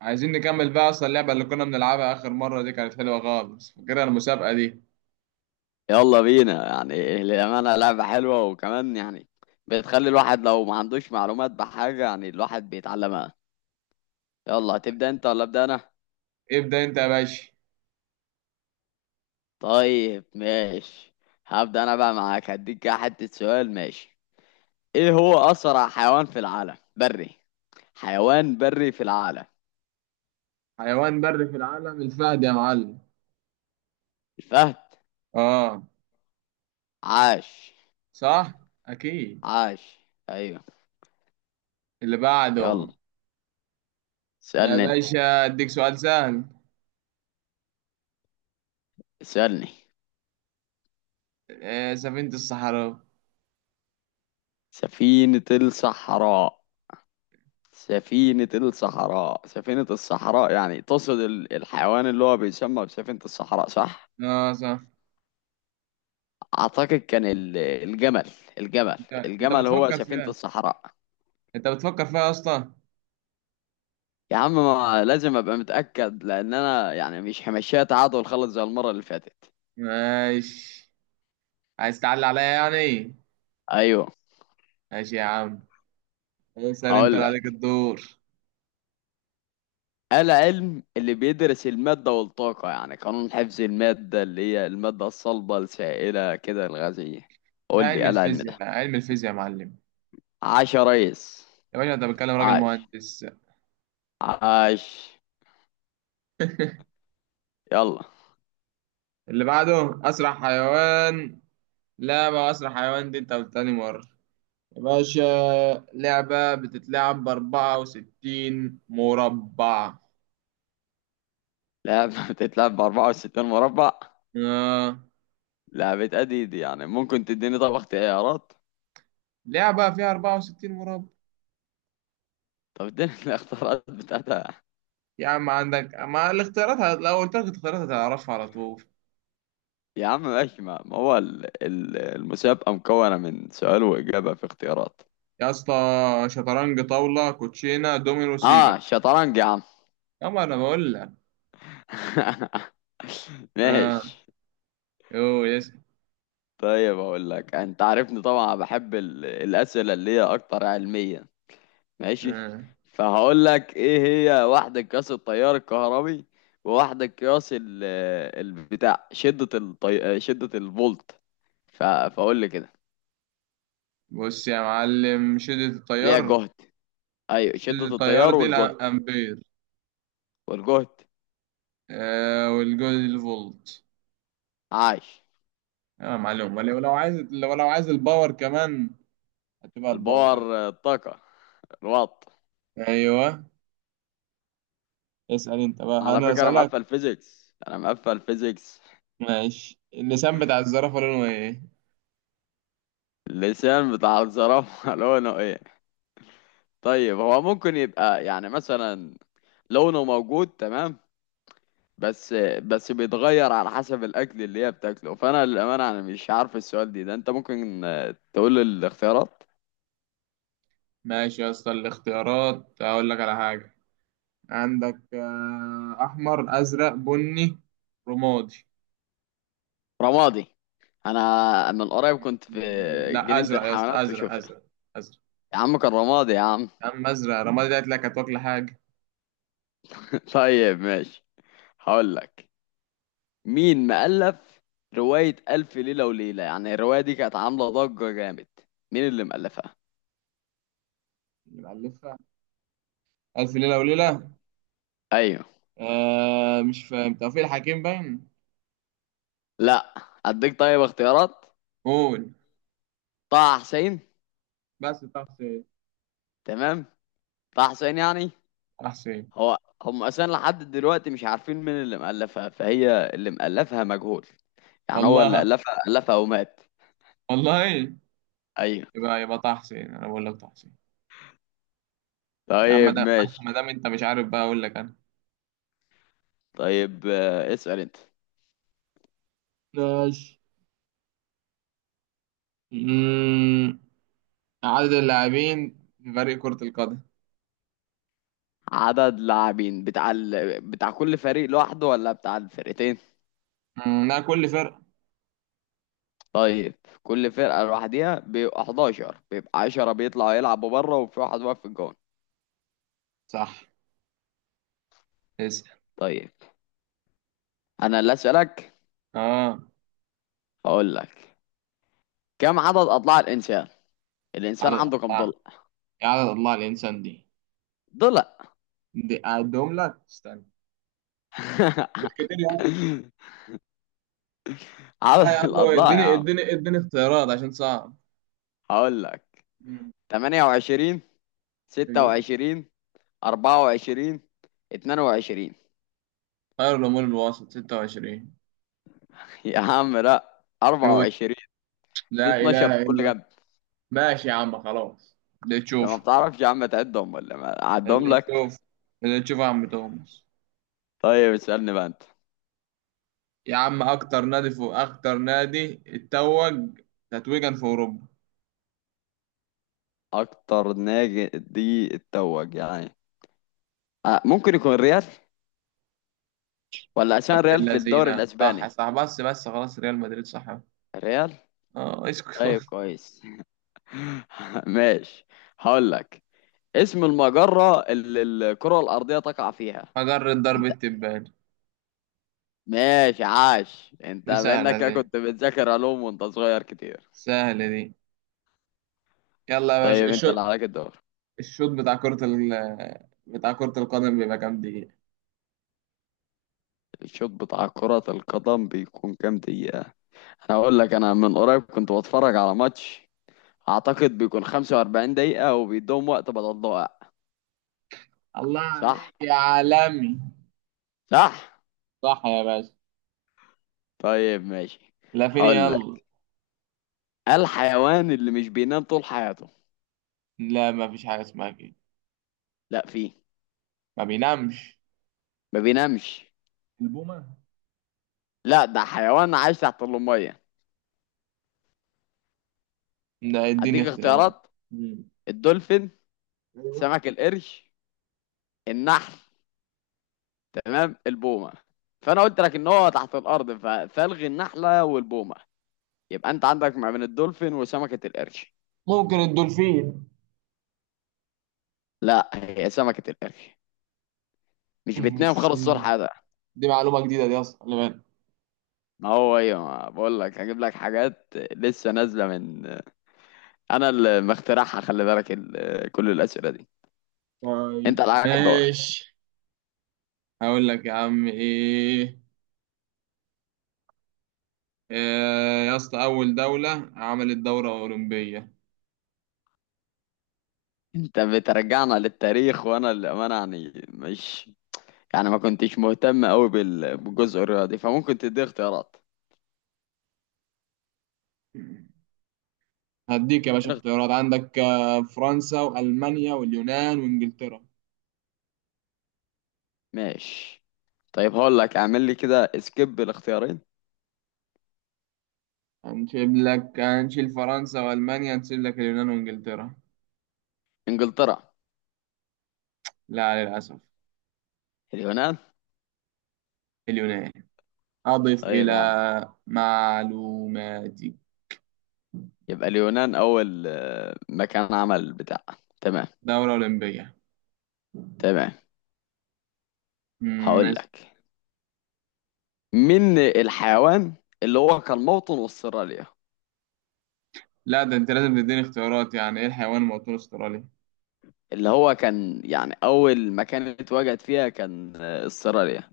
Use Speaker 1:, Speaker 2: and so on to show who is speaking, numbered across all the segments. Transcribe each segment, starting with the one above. Speaker 1: عايزين نكمل بقى اصلا اللعبة اللي كنا بنلعبها اخر مرة، دي كانت حلوة خالص، فاكرها المسابقة دي.
Speaker 2: يلا بينا، يعني للأمانة لعبة حلوة. وكمان يعني بتخلي الواحد لو ما عندوش معلومات بحاجة، يعني الواحد بيتعلمها. يلا، هتبدأ انت ولا أبدأ أنا؟
Speaker 1: ابدأ انت يا باشا.
Speaker 2: طيب ماشي. هبدأ أنا بقى معاك، هديك كده حتة سؤال. ماشي، ايه هو أسرع حيوان في العالم؟ بري. حيوان بري في العالم.
Speaker 1: حيوان بري في العالم، الفهد يا معلم.
Speaker 2: الفهد.
Speaker 1: اه،
Speaker 2: عاش.
Speaker 1: صح. اكيد.
Speaker 2: عاش. أيوه.
Speaker 1: اللي
Speaker 2: يلا،
Speaker 1: بعده. يا
Speaker 2: اسألني انت.
Speaker 1: باشا اديك سؤال سهل.
Speaker 2: اسألني.
Speaker 1: آه، سفينة الصحراء.
Speaker 2: سفينة الصحراء. سفينة الصحراء. سفينة الصحراء يعني تقصد الحيوان اللي هو بيسمى بسفينة الصحراء، صح؟
Speaker 1: اه، صح.
Speaker 2: أعتقد كان الجمل. الجمل.
Speaker 1: انت انت
Speaker 2: الجمل هو
Speaker 1: بتفكر
Speaker 2: سفينة
Speaker 1: فيها.
Speaker 2: الصحراء.
Speaker 1: انت بتفكر فيها يا اسطى.
Speaker 2: يا عم، ما لازم أبقى متأكد، لأن أنا يعني مش همشيها تعادل خالص زي المرة اللي فاتت.
Speaker 1: ماشي. عايز تعلي عليا يعني.
Speaker 2: أيوه.
Speaker 1: ماشي يا عم. اسأل، انت
Speaker 2: هقول
Speaker 1: اللي عليك
Speaker 2: لك،
Speaker 1: الدور.
Speaker 2: العلم اللي بيدرس المادة والطاقة، يعني قانون حفظ المادة اللي هي المادة الصلبة السائلة كده الغازية،
Speaker 1: ده
Speaker 2: قول لي
Speaker 1: علم
Speaker 2: إيه العلم ده.
Speaker 1: الفيزياء، علم الفيزياء يا معلم.
Speaker 2: عاش يا ريس.
Speaker 1: يا باشا انت بتكلم راجل
Speaker 2: عاش.
Speaker 1: مهندس.
Speaker 2: عاش. يلا.
Speaker 1: اللي بعده، اسرع حيوان. لعبة اسرع حيوان دي انت تاني مرة، يا باشا. لعبة بتتلعب ب64 مربع.
Speaker 2: لعبة بتتلعب ب 64 مربع.
Speaker 1: آه.
Speaker 2: لعبة أديد، يعني ممكن تديني طب اختيارات.
Speaker 1: لعبة فيها 64 مربع.
Speaker 2: طب اديني الاختيارات بتاعتها.
Speaker 1: يا عم عندك، ما الاختيارات لو قلت لك الاختيارات هتعرفها على طول.
Speaker 2: يا عم ماشي، ما هو المسابقة مكونة من سؤال وإجابة في اختيارات.
Speaker 1: يا اسطى، شطرنج، طاولة، كوتشينة، دومينو، سيجا.
Speaker 2: اه شطرنج يا عم.
Speaker 1: يا ما انا بقول لك. اه.
Speaker 2: ماشي.
Speaker 1: يو يس.
Speaker 2: طيب اقول لك، انت عارفني طبعا بحب الاسئله اللي هي اكتر علميا. ماشي.
Speaker 1: آه.
Speaker 2: فهقول لك، ايه هي واحدة قياس التيار الكهربي، وواحدة قياس ال البتاع شدة شدة الفولت. فاقول لي كده.
Speaker 1: بص يا معلم، شدة
Speaker 2: ليها
Speaker 1: التيار.
Speaker 2: جهد. ايوه، شدة
Speaker 1: التيار
Speaker 2: التيار
Speaker 1: دي
Speaker 2: والجهد.
Speaker 1: الامبير.
Speaker 2: والجهد.
Speaker 1: آه، والجول الفولت.
Speaker 2: عاش.
Speaker 1: اه معلوم، ولو لو عايز لو عايز الباور كمان. هتبقى الباور عادي.
Speaker 2: الباور الطاقة. الوات.
Speaker 1: ايوه. اسال انت بقى،
Speaker 2: على
Speaker 1: انا
Speaker 2: فكرة انا
Speaker 1: اسالك.
Speaker 2: مقفل فيزيكس، انا مقفل فيزيكس.
Speaker 1: ماشي، اللسان بتاع الزرافه لونه ايه؟
Speaker 2: اللسان بتاع الزرافة لونه ايه؟ طيب هو ممكن يبقى يعني مثلا لونه موجود. تمام. بس بس بيتغير على حسب الاكل اللي هي بتاكله. فانا للامانه انا مش عارف السؤال دي ده، انت ممكن تقول الاختيارات.
Speaker 1: ماشي يا اسطى، الاختيارات اقول لك على حاجه. عندك احمر، ازرق، بني، رمادي.
Speaker 2: رمادي. انا من قريب كنت في
Speaker 1: لا،
Speaker 2: جنينه
Speaker 1: ازرق يا اسطى،
Speaker 2: الحيوانات
Speaker 1: ازرق
Speaker 2: وشفتها.
Speaker 1: ازرق. ازرق.
Speaker 2: يا عم كان رمادي يا عم.
Speaker 1: يا عم، ازرق رمادي ده قلت لك، هتاكل حاجه.
Speaker 2: طيب ماشي. هقول لك، مين مؤلف روايه الف ليله وليله؟ يعني الروايه دي كانت عامله ضجه جامد، مين اللي مؤلفها؟
Speaker 1: يبقى ألفها. الف ليله وليله.
Speaker 2: ايوه.
Speaker 1: آه، مش فاهم، توفيق الحكيم باين.
Speaker 2: لا. اديك طيب اختيارات.
Speaker 1: قول.
Speaker 2: طه حسين.
Speaker 1: بس طه حسين.
Speaker 2: تمام، طه حسين يعني
Speaker 1: طه حسين.
Speaker 2: هو. هم اصلا لحد دلوقتي مش عارفين مين اللي مألفها، فهي اللي مألفها مجهول. يعني هو اللي
Speaker 1: والله.
Speaker 2: ألفها ألفها ومات.
Speaker 1: والله.
Speaker 2: ايوه.
Speaker 1: يبقى طه حسين، انا بقول لك طه حسين. يا عم، ما
Speaker 2: طيب
Speaker 1: دام
Speaker 2: ماشي.
Speaker 1: ما دام انت مش عارف بقى، اقول لك انا.
Speaker 2: طيب اسأل انت.
Speaker 1: ماشي. أمم، عدد اللاعبين في فريق كرة القدم؟
Speaker 2: عدد لاعبين بتاع بتاع كل فريق لوحده ولا بتاع الفرقتين؟
Speaker 1: لا، كل فرقة.
Speaker 2: طيب، كل فرقة لوحدها بيبقى 11، بيبقى 10 بيطلعوا يلعبوا بره وفي واحد واقف في الجون.
Speaker 1: صح. اسأل.
Speaker 2: طيب. انا اللي اسألك.
Speaker 1: اه.
Speaker 2: هقول لك، كم عدد اضلاع الانسان؟ الانسان
Speaker 1: عدد
Speaker 2: عنده كم
Speaker 1: اضلاع،
Speaker 2: ضلع؟
Speaker 1: يا عدد اضلاع الانسان دي
Speaker 2: ضلع.
Speaker 1: دي اعدهم لك استنى. مش كتير يا عم.
Speaker 2: عدد
Speaker 1: لا يا عم،
Speaker 2: الأضلاع يا
Speaker 1: اديني
Speaker 2: عم.
Speaker 1: اديني اديني اختيارات عشان صعب.
Speaker 2: هقول لك، 28،
Speaker 1: أمم،
Speaker 2: 26، 24، 22.
Speaker 1: خير الأمور الوسط 26.
Speaker 2: يا عم لا،
Speaker 1: ميوت.
Speaker 2: 24. في
Speaker 1: لا
Speaker 2: 12 في
Speaker 1: إله
Speaker 2: كل
Speaker 1: إلا.
Speaker 2: جنب.
Speaker 1: ماشي يا عم، خلاص. اللي
Speaker 2: انت ما
Speaker 1: تشوف.
Speaker 2: بتعرفش يا عم تعدهم ولا ما اعدهم
Speaker 1: اللي
Speaker 2: لك؟
Speaker 1: تشوف. اللي تشوف يا عم توماس.
Speaker 2: طيب اسألني بقى انت.
Speaker 1: يا عم، أكتر نادي اتوج تتويجا في أوروبا؟
Speaker 2: اكتر نادي دي اتوج يعني. آه، ممكن يكون ريال، ولا عشان ريال في الدوري
Speaker 1: اللذينة،
Speaker 2: الاسباني.
Speaker 1: صح صح، بس بس خلاص، ريال مدريد. صح.
Speaker 2: ريال.
Speaker 1: اه، اسكت
Speaker 2: طيب
Speaker 1: خلاص.
Speaker 2: كويس. ماشي. هقول لك، اسم المجرة اللي الكرة الأرضية تقع فيها.
Speaker 1: مجرة ضرب التبان.
Speaker 2: ماشي. عاش، انت
Speaker 1: دي سهلة
Speaker 2: منك
Speaker 1: دي.
Speaker 2: كنت بتذاكر علوم وانت صغير كتير.
Speaker 1: سهلة دي. يلا يا باشا،
Speaker 2: طيب انت اللي
Speaker 1: الشوط.
Speaker 2: عليك الدور.
Speaker 1: الشوط بتاع كرة القدم بيبقى كام دقيقة؟
Speaker 2: الشوط بتاع كرة القدم بيكون كام دقيقة؟ انا اقول لك، انا من قريب كنت بتفرج على ماتش. اعتقد بيكون 45 دقيقة وبيدوم وقت بدل ضائع.
Speaker 1: الله
Speaker 2: صح.
Speaker 1: عليك يا عالمي.
Speaker 2: صح.
Speaker 1: صح يا باشا.
Speaker 2: طيب ماشي.
Speaker 1: لا، فين،
Speaker 2: هقول
Speaker 1: يلا.
Speaker 2: لك، الحيوان اللي مش بينام طول حياته.
Speaker 1: لا ما فيش حاجة اسمها كده.
Speaker 2: لا فيه.
Speaker 1: ما بينامش؟
Speaker 2: ما بينامش.
Speaker 1: البومة.
Speaker 2: لا، ده حيوان عايش تحت المية.
Speaker 1: لا، اديني
Speaker 2: اديك
Speaker 1: اختيارات.
Speaker 2: اختيارات.
Speaker 1: مم.
Speaker 2: الدولفين.
Speaker 1: ايوه.
Speaker 2: سمك القرش. النحل. تمام، البومه فانا قلت لك ان هو تحت الارض فالغي النحله والبومه. يبقى انت عندك ما بين الدولفين وسمكه القرش.
Speaker 1: ممكن الدولفين.
Speaker 2: لا، هي سمكه القرش مش بتنام خالص، صور
Speaker 1: السين.
Speaker 2: حدا.
Speaker 1: دي معلومة جديدة دي اصلا، خلي بالك.
Speaker 2: ما هو ايه، ما بقول لك هجيب لك حاجات لسه نازله من انا اللي مخترعها، خلي بالك كل الاسئله دي. انت
Speaker 1: طيب
Speaker 2: اللي عليك الدور.
Speaker 1: ماشي. هقول لك يا عم ايه، يا اسطى اول دولة عملت دورة اولمبية.
Speaker 2: انت بترجعنا للتاريخ، وانا للامانه يعني مش يعني ما كنتش مهتم قوي بالجزء الرياضي، فممكن تدي اختيارات.
Speaker 1: هديك يا باشا
Speaker 2: اديني اخت-
Speaker 1: اختيارات، عندك فرنسا والمانيا واليونان وانجلترا.
Speaker 2: ماشي. طيب هقول لك، اعمل لي كده سكيب الاختيارين.
Speaker 1: هنشيل لك، هنشيل فرنسا والمانيا، هنسيب لك اليونان وانجلترا.
Speaker 2: انجلترا.
Speaker 1: لا، للأسف.
Speaker 2: اليونان.
Speaker 1: اليونان. أضف
Speaker 2: طيب
Speaker 1: إلى
Speaker 2: يا عم.
Speaker 1: معلوماتي،
Speaker 2: يبقى اليونان اول مكان عمل بتاع. تمام.
Speaker 1: دورة أولمبية.
Speaker 2: تمام. هقول
Speaker 1: ماشي.
Speaker 2: لك، من الحيوان اللي هو كان موطن استراليا؟
Speaker 1: لا، ده أنت لازم تديني اختيارات، يعني إيه الحيوان الموطن الأسترالي؟
Speaker 2: اللي هو كان يعني اول مكان اتواجد فيها كان استراليا.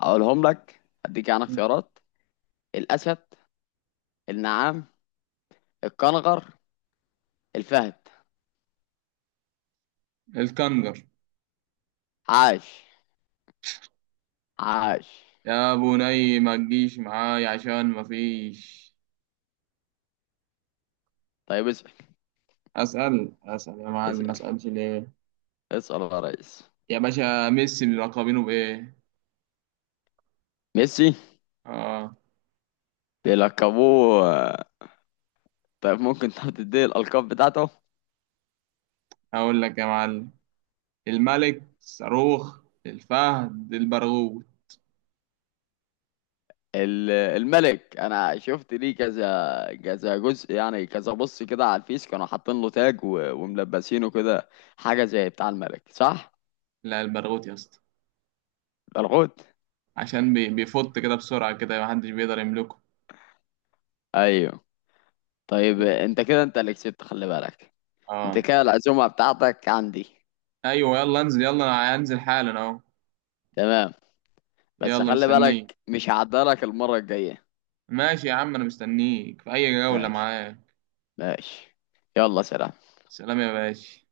Speaker 2: اقولهم لك، اديك يعني
Speaker 1: مم.
Speaker 2: اختيارات. الاسد. النعام. الكنغر. الفهد.
Speaker 1: الكنجر.
Speaker 2: عاش. عاش.
Speaker 1: يا بني ما تجيش معاي عشان ما فيش.
Speaker 2: طيب اسال.
Speaker 1: أسأل أسأل يا معلم، ما
Speaker 2: اسال.
Speaker 1: أسألش ليه.
Speaker 2: اسال يا ريس.
Speaker 1: يا باشا، ميسي بيلقبينه بإيه؟
Speaker 2: ميسي
Speaker 1: آه.
Speaker 2: بيلقبوه. طيب ممكن تحط دي الألقاب بتاعته.
Speaker 1: هقول لك يا معلم، الملك، الصاروخ، الفهد، البرغوث.
Speaker 2: الملك، أنا شفت ليه كذا كذا جزء يعني، كذا بص كده على الفيس كانوا حاطين له تاج وملبسينه كده، حاجة زي بتاع الملك، صح؟
Speaker 1: لا، البرغوث يا اسطى.
Speaker 2: الحوت.
Speaker 1: عشان بيفط كده بسرعة، كده محدش بيقدر يملكه.
Speaker 2: أيوه. طيب
Speaker 1: بس-
Speaker 2: أنت كده أنت اللي كسبت خلي بالك. أنت
Speaker 1: اه.
Speaker 2: كده العزومة بتاعتك عندي.
Speaker 1: ايوه، يلا انزل، يلا انا هنزل حالا اهو.
Speaker 2: تمام. بس
Speaker 1: يلا
Speaker 2: خلي
Speaker 1: مستنيك.
Speaker 2: بالك مش هعدلك المرة الجاية.
Speaker 1: ماشي يا عم، انا مستنيك في اي جولة
Speaker 2: ماشي.
Speaker 1: معاك.
Speaker 2: ماشي. يلا سلام.
Speaker 1: سلام يا باشا.